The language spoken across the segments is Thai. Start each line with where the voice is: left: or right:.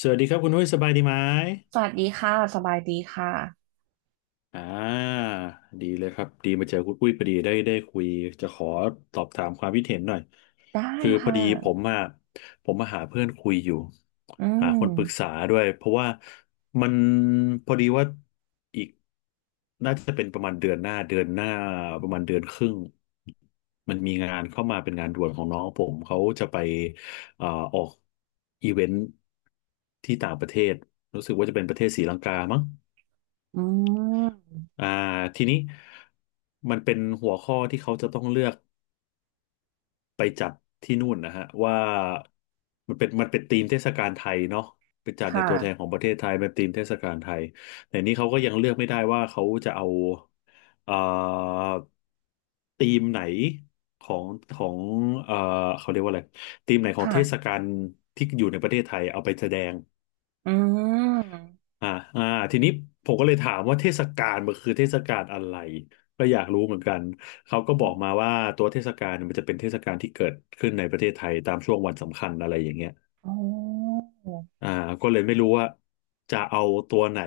left: สวัสดีครับคุณนุ้ยสบายดีไหม
right: สวัสดีค่ะสบายดีค่ะ
left: อ่าดีเลยครับดีมาเจอคุณปุ้ยพอดีได้คุยจะขอสอบถามความคิดเห็นหน่อย
right: ได้
left: คือพอ
right: ค่ะ
left: ดีผมอ่ะผมมาหาเพื่อนคุยอยู่
right: อื
left: หา
right: ม
left: คนปรึกษาด้วยเพราะว่ามันพอดีว่าอีกน่าจะเป็นประมาณเดือนหน้าเดือนหน้าประมาณเดือนครึ่งมันมีงานเข้ามาเป็นงานด่วนของน้องผมเขาจะไปเอ่อออกอีเวนท์ที่ต่างประเทศรู้สึกว่าจะเป็นประเทศศรีลังกามั้ง
right: อืม
left: อ่าทีนี้มันเป็นหัวข้อที่เขาจะต้องเลือกไปจัดที่นู่นนะฮะว่ามันเป็นธีมเทศกาลไทยเนาะไปจัดใน
right: ค่ะ
left: ตัวแทนของประเทศไทยเป็นธีมเทศกาลไทยแต่นี้เขาก็ยังเลือกไม่ได้ว่าเขาจะเอาเอ่อธีมไหนของของเอ่อเขาเรียกว่าอะไรธีมไหนของเทศ
right: ค่ะ
left: กาลที่อยู่ในประเทศไทยเอาไปแสดง
right: อืม
left: อ่าอ่าทีนี้ผมก็เลยถามว่าเทศกาลมันคือเทศกาลอะไรก็อยากรู้เหมือนกันเขาก็
right: อื
left: บอก
right: ม
left: มาว่าตัวเทศกาลเนี่ยมันจะเป็นเทศกาลที่เกิดขึ้นในประเทศไทยตามช่วงวันสำคัญอะไรอย่างเงี้ย
right: อ๋อ
left: อ่าก็เลยไม่รู้ว่าจะเอาตัวไหน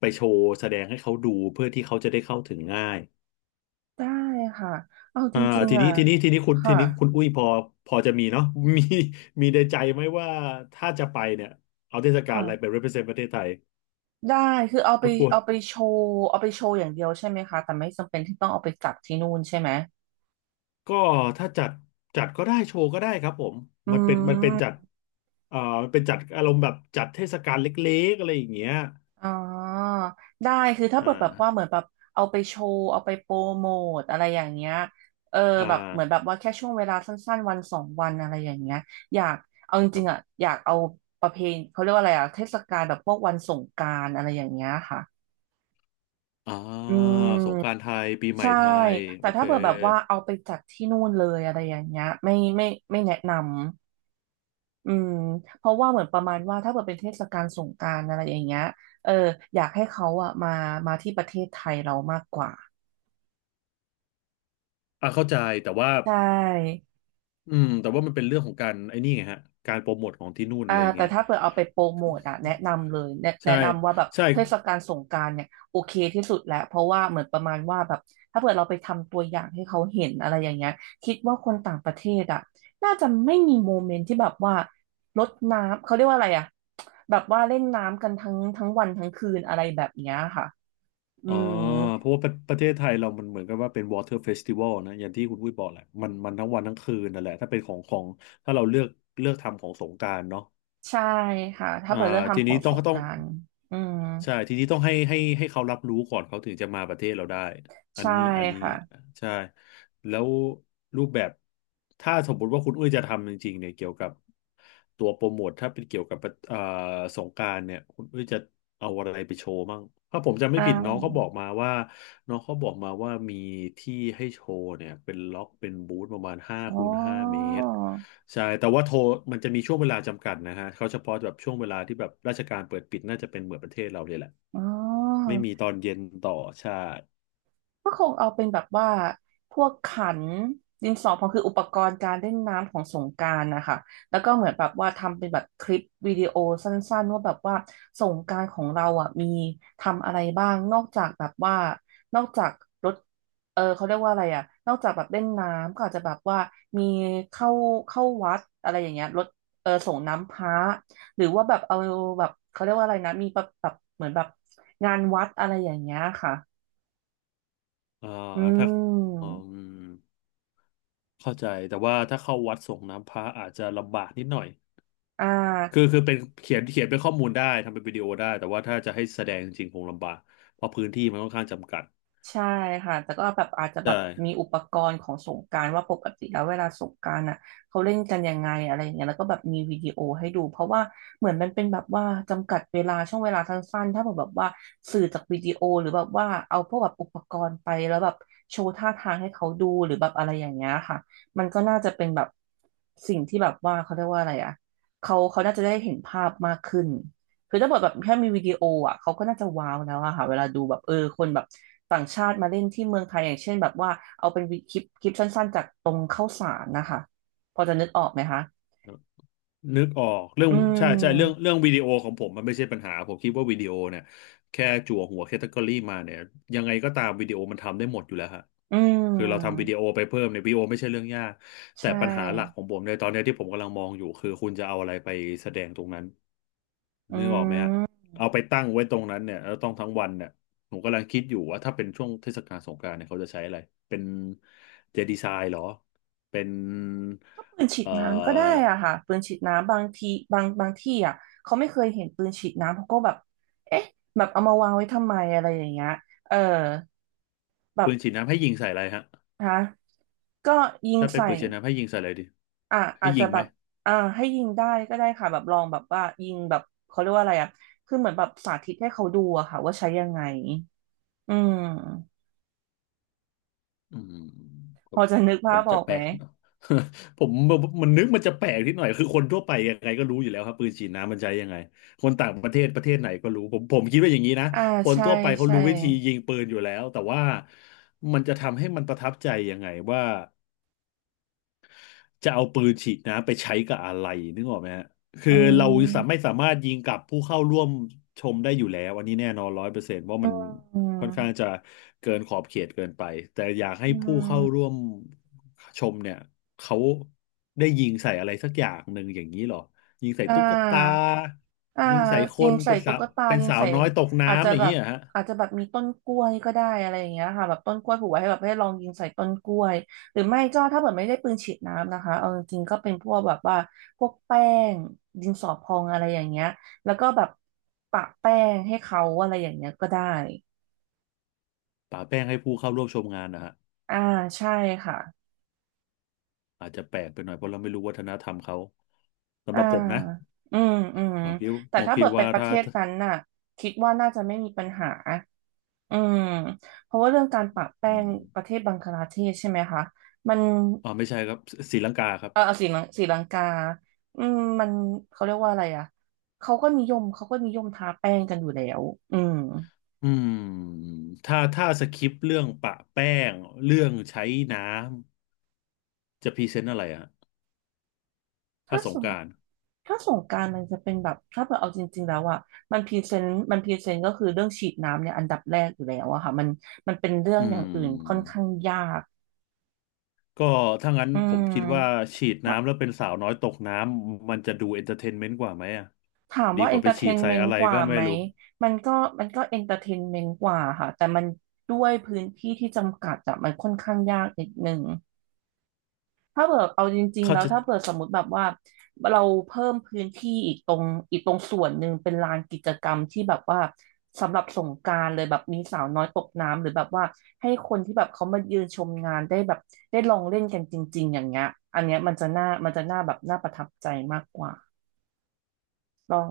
left: ไปโชว์แสดงให้เขาดูเพื่อที่เขาจะได้เข้าถึงง่าย
right: ได้ค่ะเอาจ
left: อ่า
right: ริง
left: ที
right: ๆ
left: นี้
right: อ่ะ
left: ทีนี้ทีนี้คุณที
right: ค่ะ
left: นี้คุณอุ้ยพอจะมีเนาะ มีมีในใจไหมว่าถ้าจะไปเนี่ยเอาเทศกาล
right: ค่ะ
left: อะไรไป represent ประเทศไทย
right: ได้คือเอาไป
left: รบกวน
right: เอาไปโชว์เอาไปโชว์อย่างเดียวใช่ไหมคะแต่ไม่จำเป็นที่ต้องเอาไปจับที่นู่นใช่ไหม
left: ก็ถ้าจัดก็ได้โชว์ก็ได้ครับผม
right: อื
left: มันเป็นมันเป็นจัด
right: ม
left: เอ่อมันเป็นจัดอารมณ์แบบจัดเทศกาลเล็กๆอะไรอย่างเงี้ย
right: อ๋อได้คือถ้า
left: อ่
right: เปิดแบบว่า
left: า
right: เหมือนแบบเอาไปโชว์เอาไปโปรโมทอะไรอย่างเงี้ยเออ
left: อ่
right: แบบเหมือนแบ
left: า
right: บว่าแค่ช่วงเวลาสั้นๆวันสองวันอะไรอย่างเงี้ยอยากเอาจ
left: ค
right: ริ
left: รั
right: งๆอ่ะ
left: บ
right: อยากเอาประเพณีเขาเรียกว่าอะไรอ่ะเทศกาลแบบพวกวันสงกรานต์อะไรอย่างเงี้ยค่ะ
left: อ่า
right: อืม
left: สงกรานต์ไทยปีใหม่
right: ใช่
left: ไทย
right: แต่
left: โอ
right: ถ้า
left: เค
right: เปิดแบบว่าเอาไปจัดที่นู่นเลยอะไรอย่างเงี้ยไม่ไม่แนะนำ อืมเพราะว่าเหมือนประมาณว่าถ้าเกิดเป็นเทศกาลสงกรานต์อะไรอย่างเงี้ยเอออยากให้เขาอะมาที่ประเทศไทยเรามากกว่า
left: เข้าใจแต่ว่า
right: ใช่
left: แต่ว่ามันเป็นเรื่องของการไอ้นี่ไงฮะการโปรโมทของที่นู่น
right: อ่า
left: อะไรอย่าง
right: แต่
left: เงี้ย
right: ถ้าเกิดเอาไปโปรโมทอะแนะนำเลยแนะแนะ
left: ใช่
right: นำว่าแบบ
left: ใช่
right: เทศกาลสงกรานต์เนี่ยโอเคที่สุดแล้วเพราะว่าเหมือนประมาณว่าแบบถ้าเกิดเราไปทำตัวอย่างให้เขาเห็นอะไรอย่างเงี้ยคิดว่าคนต่างประเทศอะน่าจะไม่มีโมเมนต์ที่แบบว่ารดน้ำเขาเรียกว่าอะไรอะแบบว่าเล่นน้ำกันทั้งวันทั้งคืนอะไรแบบเนี้ยค่ะอื
left: อ๋อ
right: ม
left: เพราะว่าประเทศไทยเรามันเหมือนกับว่าเป็น Water Festival นะอย่างที่คุณวุ้ยบอกแหละมันมันทั้งวันทั้งคืนนั่นแหละถ้าเป็นของของถ้าเราเลือกทำของสงกรานต์เนาะ
right: ใช่ค่ะถ้า
left: อ่า
right: เปิดเลือก
left: ที
right: ทำขอ
left: นี้
right: ง
left: ต้อ
right: ส
left: ง
right: งก
left: ต้อง
right: รานต์อืม
left: ใช่ทีนี้ต้องให้เขารับรู้ก่อนเขาถึงจะมาประเทศเราได้อัน
right: ใช่
left: นี้อันนี้
right: ค่ะ
left: ใช่แล้วรูปแบบถ้าสมมติว่าคุณอุ้ยจะทำจริงๆเนี่ยเกี่ยวกับตัวโปรโมทถ้าเป็นเกี่ยวกับเอ่อสงกรานต์เนี่ยคุณอุ้ยจะเอาอะไรไปโชว์บ้างถ้าผมจำไม่
right: อ่
left: ผิดน้องเขาบอ
right: า
left: กมาว่าน้องเขาบอกมาว่ามีที่ให้โชว์เนี่ยเป็นล็อกเป็นบูธประมาณห้า
right: อ๋อ
left: คูณห้าเมตร ใช่แต่ว่าโทรมันจะมีช่วงเวลาจำกัดนะฮะเขาเฉพาะแบบช่วงเวลาที่แบบราชการเปิดปิดน่าจะเป็นเหมือนประเทศเราเลยแหละ
right: อ๋อ
left: ไม่มีตอนเย็นต่อใช่
right: ก็คงเอาเป็นแบบว่าพวกขันดินสอพองคืออุปกรณ์การเล่นน้ำของสงกรานต์นะคะแล้วก็เหมือนแบบว่าทำเป็นแบบคลิปวิดีโอสั้นๆว่าแบบว่าสงกรานต์ของเราอ่ะมีทำอะไรบ้างนอกจากแบบว่านอกจากรถเออเขาเรียกว่าอะไรอ่ะนอกจากแบบเล่นน้ำก็อาจจะแบบว่ามีเข้าเข้าวัดอะไรอย่างเงี้ยรถเออส่งน้ำพระหรือว่าแบบเอาแบบเขาเรียกว่าอะไรนะมีแบบเหมือนแบบงานวัดอะไรอย่างเงี้ยค่ะ
left: อ่า
right: อื
left: ถ้าอื
right: ม
left: มเข้าใจแต่ว่าถ้าเข้าวัดส่งน้ำพระอาจจะลำบากนิดหน่อย
right: อ่
left: คือ
right: า
left: คือเป็นเขียนเป็นข้อมูลได้ทำเป็นวิดีโอได้แต่ว่าถ้าจะให้แสดงจริงๆคงลำบากเพราะพื้นที่มันค่อนข้างจำกัด
right: ใช่ค่ะแต่ก็แบบอาจจะแบ
left: ใช่
right: บมีอุปกรณ์ของสงกรานต์ว่าปกติแล้วเวลาสงกรานต์อ่ะเขาเล่นกันยังไงอะไรอย่างเงี้ยแล้วก็แบบมีวิดีโอให้ดูเพราะว่าเหมือนมันเป็นแบบว่าจำกัดเวลาช่วงเวลาสั้นๆถ้าแบบว่าสื่อจากวิดีโอหรือแบบว่าเอาพวกแบบอุปกรณ์ไปแล้วแบบโชว์ท่าทางให้เขาดูหรือแบบอะไรอย่างเงี้ยค่ะมันก็น่าจะเป็นแบบสิ่งที่แบบว่าเขาเรียกว่าอะไรอ่ะเขาน่าจะได้เห็นภาพมากขึ้น คือถ้าบทแบบแค่มีวิดีโออ่ะเขาก็น่าจะว้าวแล้วอะค่ะเวลาดูแบบเออคนแบบต่างชาติมาเล่นที่เมืองไทยอย่างเช่นแบบว่าเอาเป็นวิคลิปสั้นๆจากตรงข้าวสารนะคะพอจะนึกออกไหมคะ
left: นึกออกเรื่อง
right: อื
left: ใช่ใช่เรื่อง
right: ม
left: เรื่องวิดีโอของผมมันไม่ใช่ปัญหาผมคิดว่าวิดีโอเนี่ยแค่จั่วหัวแคตตากรีมาเนี่ยยังไงก็ตามวิดีโอมันทำได้หมดอยู่แล้วฮะ
right: อื
left: คือเราทำวิ
right: ม
left: ดีโอไปเพิ่มเนี่ยวิดีโอไม่ใช่เรื่องยาก
right: ใช
left: แต่ปัญหาหลัก
right: ่
left: ของผมในตอนเนี้ยที่ผมกำลังมองอยู่คือคุณจะเอาอะไรไปแสดงตรงนั้น
right: อื
left: นึกออกไหมฮะ
right: ม
left: เอาไปตั้งไว้ตรงนั้นเนี่ยแล้วต้องทั้งวันเนี่ยผมกำลังคิดอยู่ว่าถ้าเป็นช่วงเทศกาลสงกรานต์เนี่ยเขาจะใช้อะไรเป็นเจดีไซน์เหรอเป็น
right: ก็ปืนฉีด
left: เอ่
right: น้ำก็ได้
left: อ
right: อ่ะค่ะปืนฉีดน้ำบางทีบางที่อ่ะเขาไม่เคยเห็นปืนฉีดน้ำเขาก็แบบเอ๊ะแบบเอามาวางไว้ทำไมอะไรอย่างเงี้ยเออแบ
left: ปื
right: บ
left: นฉีดน้ำให้ยิงใส่อะไรฮะ
right: ฮะก็ยิง
left: ถ้าเป็น
right: ใส่
left: ปืนฉีดน้ำให้ยิงใส่อะไรดี
right: อ่า
left: ให้
right: อาจ
left: ยิ
right: จะ
left: ง
right: แบ
left: ไหม
right: บอ่าให้ยิงได้ก็ได้ค่ะแบบลองแบบว่ายิงแบบเขาเรียกว่าอะไรอ่ะคือเหมือนแบบสาธิตให้เขาดูอะค่ะว่าใช้ยังไงอืม
left: อืมก็
right: พอจะนึกภา
left: มัน
right: พอ
left: จะ
right: อก
left: แป
right: ไห
left: ล
right: ม
left: กเนอะ ผมมันนึกมันจะแปลกนิดหน่อยคือคนทั่วไปยังไงก็รู้อยู่แล้วครับปืนฉีดน้ำมันใช้ยังไงคนต่างประเทศประเทศไหนก็รู้ผมคิดว่าอย่างนี้นะ
right: อ่า
left: คน
right: ใช่
left: ทั่วไปเขา
right: ใช่
left: รู้วิธียิงปืนอยู่แล้วแต่ว่ามันจะทำให้มันประทับใจยังไงว่า จะเอาปืนฉีดน้ำไปใช้กับอะไรนึกออกไหมฮะคือ
right: อื
left: เราสาม
right: ม
left: ไม่สามารถยิงกับผู้เข้าร่วมชมได้อยู่แล้วอันนี้แน่นอนร้อยเปอร์เซนต์ว่ามัน
right: อื
left: ค่อน
right: ม
left: ข้างจะเกินขอบเขตเกินไปแต่อยากให้
right: อื
left: ผู้เข้าร่ว
right: ม
left: มชมเนี่ยเขาได้ยิงใส่อะไรสักอย่างหนึ่งอย่างนี้เหรอยิงใส่
right: อ่
left: ตุ๊กตา
right: า อ่า
left: ยิงใส่ค
right: ยิง
left: น
right: ใส่
left: เป็นสา
right: ตุ๊
left: ว
right: กตา
left: เป็น
right: ยิง
left: สาว
right: ใส่
left: น้อยตก
right: อาจจะ
left: น้ำอย่าง
right: แบ
left: นี้
right: บ
left: เหรอฮะ
right: อาจจะแบบมีต้นกล้วยก็ได้อะไรอย่างเงี้ยค่ะแบบต้นกล้วยผูกไว้ให้แบบให้ลองยิงใส่ต้นกล้วยหรือไม่ก็ถ้าเกิดไม่ได้ปืนฉีดน้ำนะคะเอาจริงๆก็เป็นพวกแบบว่าพวกแป้งดินสอพองอะไรอย่างเงี้ยแล้วก็แบบปะแป้งให้เขาอะไรอย่างเงี้ยก็ได้
left: ป่าแป้งให้ผู้เข้าร่วมชมงานนะฮะ
right: อ่าใช่ค่ะ
left: อาจจะแปลกไปหน่อยเพราะเราไม่รู้วัฒนธรรมเขาสำห
right: อ่า
left: รับผมนะ
right: อืมอืม
left: ผมคิด
right: แต่ถ้าเบิดไป
left: ว่า
right: ประเท
left: ถ้า
right: ศนั้นน่ะคิดว่าน่าจะไม่มีปัญหา อืมเพราะว่าเรื่องการปะแป้
left: อื
right: ง
left: ม
right: ประเทศบังคลาเทศใช่ไหมคะมัน
left: อ๋อไม่ใช่ครับศรีลังกาครับ
right: เออศรีลังกาอืมมันเขาเรียกว่าอะไรอ่ะเขาก็นิยมทาแป้งกันอยู่แล้วอืม
left: อืมถ้าสคริปต์เรื่องปะแป้งเรื่องใช้น้ำจะพรีเซนต์อะไรอะถ้า
right: ถ้า
left: ส
right: ส
left: ง
right: ง
left: กรานต์
right: ถ้าสงกรานต์มันจะเป็นแบบถ้าเกิดเอาจริงๆแล้วอ่ะมันพรีเซนต์ก็คือเรื่องฉีดน้ำเนี่ยอันดับแรกอยู่แล้วอะค่ะมันเป็นเรื่อง
left: อื
right: อย่างอื่นค่อน
left: ม
right: ข้างยาก
left: ก็ถ้างั้น
right: อื
left: ผมคิดว่า
right: ม
left: ฉีดน้ำแล้วเป็นสาวน้อยตกน้ำมันจะดูเอนเตอร์เทนเมนต์กว่าไหมอ่ะ
right: ถาม
left: ดี
right: ว่า
left: ก
right: เอ
left: ว่า
right: น
left: ไป
right: เตอร์เท
left: ฉีด
right: น
left: ใส่
right: เมน
left: อะ
right: ต์
left: ไร
right: กว่า
left: ก็ไม่
right: ไหม
left: รู้
right: มันก็เอนเตอร์เทนเมนต์กว่าค่ะแต่มันด้วยพื้นที่ที่จำกัดอะมันค่อนข้างยากนิดหนึ่ง ถ้าเกิดเอาจริงๆ
left: เขา
right: แล้ว
left: จะ
right: ถ้าเกิดสมมติแบบว่าเราเพิ่มพื้นที่อีกตรงอีกตรงส่วนหนึ่งเป็นลานกิจกรรมที่แบบว่าสำหรับสงกรานต์เลยแบบมีสาวน้อยตกน้ำหรือแบบว่าให้คนที่แบบเขามายืนชมงานได้แบบได้ลองเล่นกันจริงๆอย่างเงี้ยอันเนี้ยมันจะน่ามันจะน่าแบบน่าประทับใจมากกว่า ลอง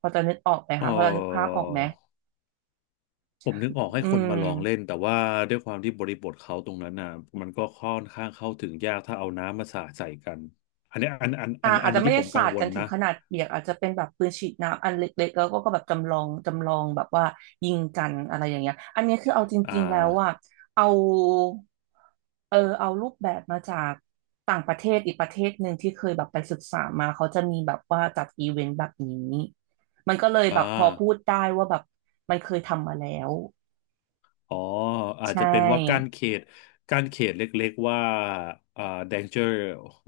right: พอจะนึกออกไหม
left: เอ
right: คะพอจะนึกภาพออกไหม
left: อ ผมนึกออกให้
right: อื
left: คนมา
right: ม
left: ลองเล่นแต่ว่าด้วยความที่บริบทเขาตรงนั้นน่ะมันก็ค่อนข้างเข้าถึงยากถ้าเอาน้ำมาสาดใส่กันอันนี้อันอันอั
right: อ่า
left: นอั
right: อาจ
left: น
right: จะ
left: นี้
right: ไม่
left: ที่
right: ได้
left: ผมกั
right: สา
left: ง
right: ด
left: ว
right: กั
left: ล
right: นถึง
left: นะ
right: ขนาดเปียกอาจจะเป็นแบบปืนฉีดน้ำอันเล็กๆแล้วก็แบบจำลองแบบว่ายิงกันอะไรอย่างเงี้ยอันนี้คือเอาจ
left: อ่
right: ริงๆแล้วว่า
left: า
right: เอาเอารูปแบบมาจากต่างประเทศอีกประเทศหนึ่งที่เคยแบบไปศึกษามาเขาจะมีแบบว่าจัดอีเวนต์แบบนี้ มันก็เลยแบ
left: อ่า
right: บพอพูดได้ว่าแบบมันเคยทำมาแล้ว
left: อ๋ออา
right: ใช
left: จจะเป็นว่ากั้น
right: ่
left: เขตกั้นเขตเล็กๆว่าอ่า danger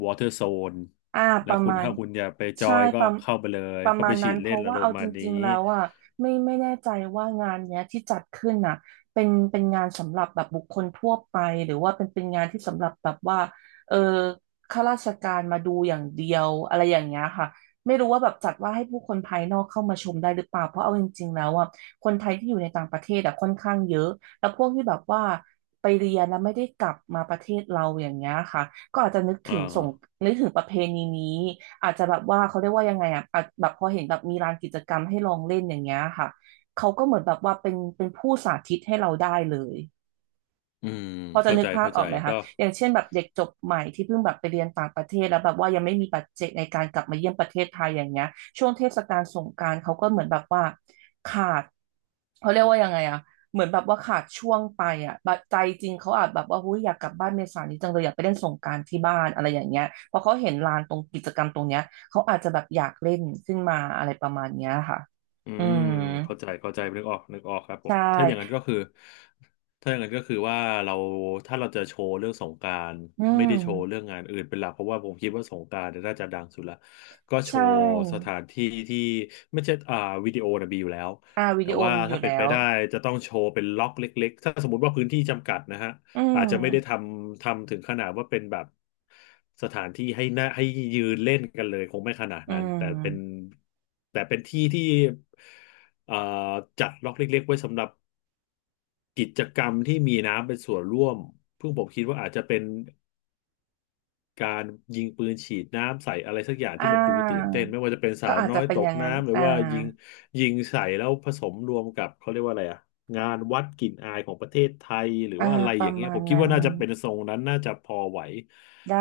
left: water zone
right: อ่าป
left: แล้ว
right: ระ
left: คุณ
right: มาณ
left: ถ้าคุณอยากไปจอ
right: ใช่
left: ยก็
right: ประ
left: เข้าไปเลย
right: ประ
left: เข้า
right: มา
left: ไป
right: ณ
left: ฉี
right: นั้น
left: ด
right: เพ
left: เล่น
right: ราะ
left: ละ
right: ว่า
left: โรม
right: เอา
left: ณ์ประ
right: จ
left: มาณนี้
right: ริงๆแล้วอ่ะไม่แน่ใจว่างานเนี้ยที่จัดขึ้นน่ะเป็นงานสำหรับแบบบุคคลทั่วไปหรือว่าเป็นงานที่สำหรับแบบว่าเออข้าราชการมาดูอย่างเดียวอะไรอย่างเงี้ยค่ะไม่รู้ว่าแบบจัดว่าให้ผู้คนภายนอกเข้ามาชมได้หรือเปล่าเพราะเอาจริงๆแล้วอ่ะคนไทยที่อยู่ในต่างประเทศอ่ะค่อนข้างเยอะแล้วพวกที่แบบว่าไปเรียนแล้วไม่ได้กลับมาประเทศเราอย่างเงี้ยค่ะ ก็อาจจะนึก
left: อ่
right: ถึงส่ง
left: า
right: นึกถึงประเพณีนี้อาจจะแบบว่าเขาเรียกว่ายังไงอ่ะอาจแบบพอเห็นแบบมีลานกิจกรรมให้ลองเล่นอย่างเงี้ยค่ะเขาก็เหมือนแบบว่าเป็นผู้สาธิตให้เราได้เลย
left: อืม
right: พอจะ
left: เข้า
right: นึ
left: ใจ
right: กภาพ
left: เข้า
right: อ
left: ใจ
right: อกไหมคะ
left: ก็
right: อย่างเช่นแบบเด็กจบใหม่ที่เพิ่งแบบไปเรียนต่างประเทศแล้วแบบว่ายังไม่มีปัจเจกในการกลับมาเยี่ยมประเทศไทยอย่างเงี้ยช่วงเทศกาลสงกรานต์เขาก็เหมือนแบบว่าขาด เขาเรียกว่ายังไงอะเหมือนแบบว่าขาดช่วงไปอะแบบใจจริงเขาอาจแบบว่าหุ้ยอยากกลับบ้านเมษานี้จังเลยอยากไปเล่นสงกรานต์ที่บ้านอะไรอย่างเงี้ยพอเขาเห็นลานตรงกิจกรรมตรงเนี้ยเขาอาจจะแบบอยากเล่นขึ้นมาอะไรประมาณเนี้ยค่ะ
left: อื
right: อื
left: ม
right: ม
left: เข้าใจเข้าใจนึกออกนึกออกครับผ
right: ใช
left: มถ้าอย่างนั้
right: ่
left: นก็คือถ้าอย่างนั้นก็คือว่าเราถ้าเราจะโชว์เรื่องสงกรานต์
right: อื
left: ไม่
right: ม
left: ได้โชว์เรื่องงานอื่นเป็นหลักเพราะว่าผมคิดว่าสงกรานต์เนี่ยน่าจะดังสุดละก็โช
right: ใช่
left: ว์สถานที่ที่ไม่ใช่อ่าวิดีโอนะมีอยู่แล้ว
right: อ่าวิ
left: แต่
right: ดีโอ
left: ว่า
right: มีอ
left: ถ้า
right: ยู่
left: เป็น
right: แล้
left: ไป
right: ว
left: ได้จะต้องโชว์เป็นล็อกเล็กๆถ้าสมมติว่าพื้นที่จำกัดนะฮะ
right: อื
left: อาจจะไม่ได้ท
right: ม
left: ำถึงขนาดว่าเป็นแบบสถานที่ให้น่าให้ยืนเล่นกันเลยคงไม่ขนาด
right: อื
left: นั้นแต่เป็น
right: ม
left: แต่เป็นที่ที่เอ่อจัดล็อกเล็กๆไว้สำหรับกิจกรรมที่มีน้ำเป็นส่วนร่วมเพิ่งผมคิดว่าอาจจะเป็น การยิงปืนฉีดน้ำใส่อะไรสักอย่าง
right: อ่
left: ที่มันดูตื่น
right: า
left: เต้นไม่ว่าจะเป็นสา
right: ก็
left: ว
right: อาจ
left: น้
right: จะ
left: อย
right: เป็น
left: ต
right: อ
left: ก
right: ย่างนั้น
left: น้ำหรือ
right: อ่า
left: ว่ายิงใส่แล้วผสมรวมกับเขาเรียกว่าอะไรอะงานวัดกลิ่นอายของประเทศไทยหรือ
right: อ่า
left: ว่าอะไร
right: ป
left: อ
right: ระ
left: ย่างเงี้ย
right: มา
left: ผ
right: ณ
left: มคิด
right: นั้น
left: ว่าน่าจะเป็นทรงนั้นน่าจะพอไหว
right: ได้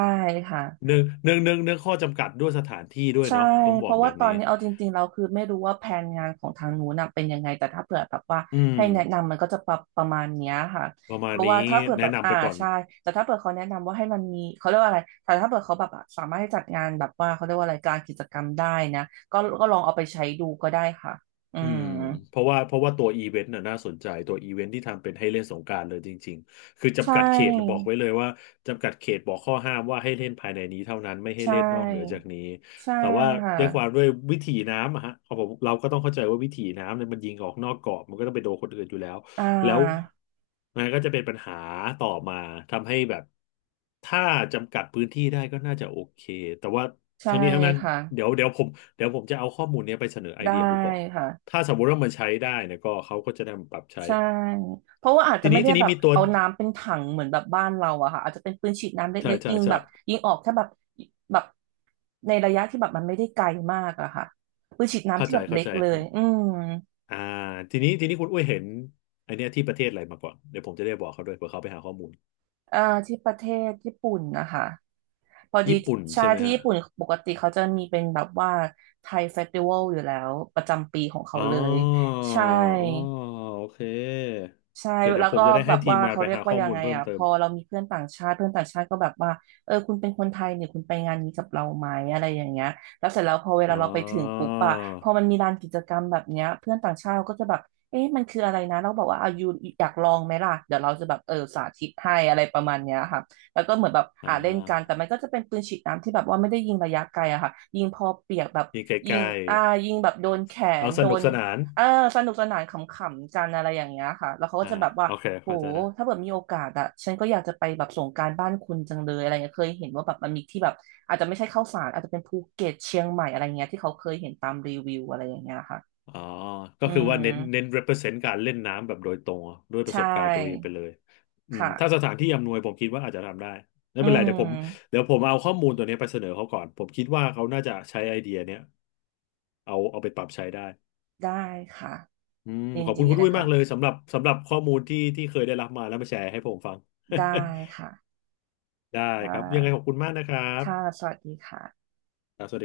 right: ค่ะ
left: เนื่องข้อจำกัดด้วยสถานที่ด้วย
right: ใช่
left: เนาะผมต้องบ
right: เพ
left: อก
right: ราะ
left: แบ
right: ว่า
left: บ
right: ตอ
left: นี้
right: นนี้เอาจริงๆเราคือไม่รู้ว่าแผนงานของทางนู้นน่ะเป็นยังไง แต่ถ้าเผื่อแบบว่า
left: อืม
right: ให้แนะนำมันก็จะประประมาณเนี้ยค่ะ
left: ประ
right: เพ
left: มาณ
right: ราะว่า
left: นี้
right: ถ้าเผื่อแบ
left: แนะ
right: บ
left: นำ
right: อ่า
left: ไปก่อน
right: ใช่แต่ถ้าเผื่อเขาแนะนำว่าให้มันมีเขาเรียกว่าอะไรแต่ถ้าเผื่อเขาแบบอ่ะสามารถให้จัดงานแบบว่าเขาเรียกว่าอะไรกลารกิจกรรมได้นะก็ลองเอาไปใช้ดูก็ได้ค่ะอื
left: อื
right: ม
left: มเพราะว่าตัวอีเวนต์น่ะน่าสนใจตัวอีเวนต์ที่ทำเป็นให้เล่นสงกรานต์เลยจริงๆคือ
right: ใช
left: จำกัดเขตบอก
right: ่
left: ไว้เลยว่าจำกัดเขตบอกข้อห้ามว่าให้เล่นภายในนี้เท่านั้นไม่ให้
right: ใช
left: เล่นนอกเหนือจา
right: ่
left: กนี้
right: ใช่
left: แต่ว่า
right: ค่ะ
left: ด้วยความด้วยวิถีน้ำอะฮะเอาผมเราก็ต้องเข้าใจว่าวิถีน้ำเนี่ยมันยิงออกนอกกรอบมันก็ต้องไปโดนคนอื่นอยู่แล้ว
right: อ่
left: แล้ว
right: า
left: มันก็จะเป็นปัญหาต่อมาทำให้แบบถ้าจำกัดพื้นที่ได้ก็น่าจะโอเคแต่ว่า
right: ใช่
left: ทั้งนี้ทั้งนั้น
right: ค่ะ
left: เดี๋ยวเดี๋ยวผมเดี๋ยวผมจะเอาข้อมูลเนี้ยไปเสนอไอ
right: ได้
left: เดียดูก่อน
right: ค่ะ
left: ถ้าสมมติว่ามันใช้ได้เนี่ยก็เขาก็จะนำปรับใช้
right: ใช่ เพราะว่าอาจจะ
left: ที
right: ไม่
left: นี้
right: ได้
left: ที
right: แบ
left: นี้
right: บ
left: มีตัว
right: เอาน้ำเป็นถังเหมือนแบบบ้านเราอะค่ะอาจจะเป็นปืนฉีดน้ำ
left: ใช่
right: เล็กๆ
left: ใช่
right: ยิง
left: ใช่
right: แบบยิงออกแค่แบบแบบในระยะที่แบบมันไม่ได้ไกลมากอะค่ะปืนฉีดน้ำ
left: เข้า
right: ที่
left: ใจ
right: แบบ
left: เข้า
right: เล็ก
left: ใจ
right: เลย
left: ฮะ
right: อืม
left: อ่าทีนี้คุณอุ้ยเห็นไอเนี้ยที่ประเทศอะไรมาก่อนเดี๋ยวผมจะได้บอกเขาด้วยเผื่อเขาไปหาข้อมูล
right: เอ่อที่ประเทศญี่ปุ่นนะคะพอดี
left: ญี่ปุ่น
right: ใช่
left: ใช่ไหม
right: ที่
left: ฮะ
right: ญี่ปุ่นปกติเขาจะมีเป็นแบบว่าไทยเฟสติวัลอยู่แล้วประจำปีของ
left: อ๋
right: เขา
left: อ
right: เลย
left: อ๋
right: ใช่
left: อโอเค
right: ใช่
left: โอเคเดี๋ย
right: แล้
left: ว
right: ว
left: ผม
right: ก็
left: จะได้
right: แบ
left: ให้
right: บ
left: ที
right: ว่า
left: มงาน
right: เขา
left: ไป
right: เรียก
left: หา
right: ว่า
left: ข้อ
right: ยัง
left: มูล
right: ไง
left: เพิ่ม
right: อ่ะพ
left: เติม
right: อเรามีเพื่อนต่างชาติเพื่อนต่างชาติก็แบบว่าคุณเป็นคนไทยเนี่ยคุณไปงานนี้กับเราไหมอะไรอย่างเงี้ยแล้วเสร็จแล้วพอเว
left: อ๋
right: ลา
left: อ
right: เราไปถึงปุ๊บอะพอมันมีลานกิจกรรมแบบเนี้ยเพื่อนต่างชาติเขาก็จะแบบเอ๊ะมันคืออะไรนะเราบอกว่าอายุอยากลองไหมล่ะเดี๋ยวเราจะแบบสาธิตให้อะไรประมาณเนี้ยค่ะแล้วก็เหมือนแบบอ่า
left: อ่า
right: เล่นกันแต่มันก็จะเป็นปืนฉีดน้ำที่แบบว่าไม่ได้ยิงระยะไกลอะค่ะยิงพอเปียกแบบ
left: นี่ใ
right: ยิ
left: ก
right: ง
left: ล้
right: อ่ายิงแบบโดนแข
left: ๆ
right: น
left: เอาส
right: โด
left: นุก
right: น
left: สนาน
right: เออสนุกสนานขำๆกันอะไรอย่างเงี้ยค่ะแล้วเขาก็
left: อ่า
right: จะแบบว่า
left: โอเค
right: โห
left: เข้าใจนะ
right: ถ้าเกิดมีโอกาสอะฉันก็อยากจะไปแบบสงกรานต์บ้านคุณจังเลยอะไรเงี้ยเคยเห็นว่าแบบมันมีที่แบบอาจจะไม่ใช่เข้าวสารอาจจะเป็นภูเก็ตเชียงใหม่อะไรเงี้ยที่เขาเคยเห็นตามรีวิวอะไรอย่างเงี้ยค่ะ
left: อ๋อก็
right: อื
left: คือว่าเน้นเน้น
right: ม
left: represent การเล่นน้ำแบบโดยตรงอะด้วยป
right: ใช
left: ระสบการณ์ตัวเองไป
right: ่
left: เลยอืม
right: ค่ะ
left: ถ้าสถานที่อำนวยผมคิดว่าอาจจะทำได้ไม่
right: อื
left: เป็นไร
right: ม
left: เดี๋ยวผมเอาข้อมูลตัวเนี้ยไปเสนอเขาก่อนผมคิดว่าเขาน่าจะใช้ไอเดียเนี้ยเอาไปปรับใช้ได้
right: ได้ค่ะ
left: อืม
right: ยิ
left: ข
right: น
left: อบคุณ
right: ดี
left: คุณ
right: เล
left: ด้
right: ย
left: วยมา
right: ค่ะ
left: กเลยสำหรับข้อมูลที่เคยได้รับมาแล้วมาแชร์ให้ผมฟัง
right: ได้ค่ะ
left: ได้
right: ค่
left: ครับยังไงข
right: ะ
left: อบคุณมากนะครับ
right: ค่ะสวัสดีค่ะ
left: ครับสวัสดี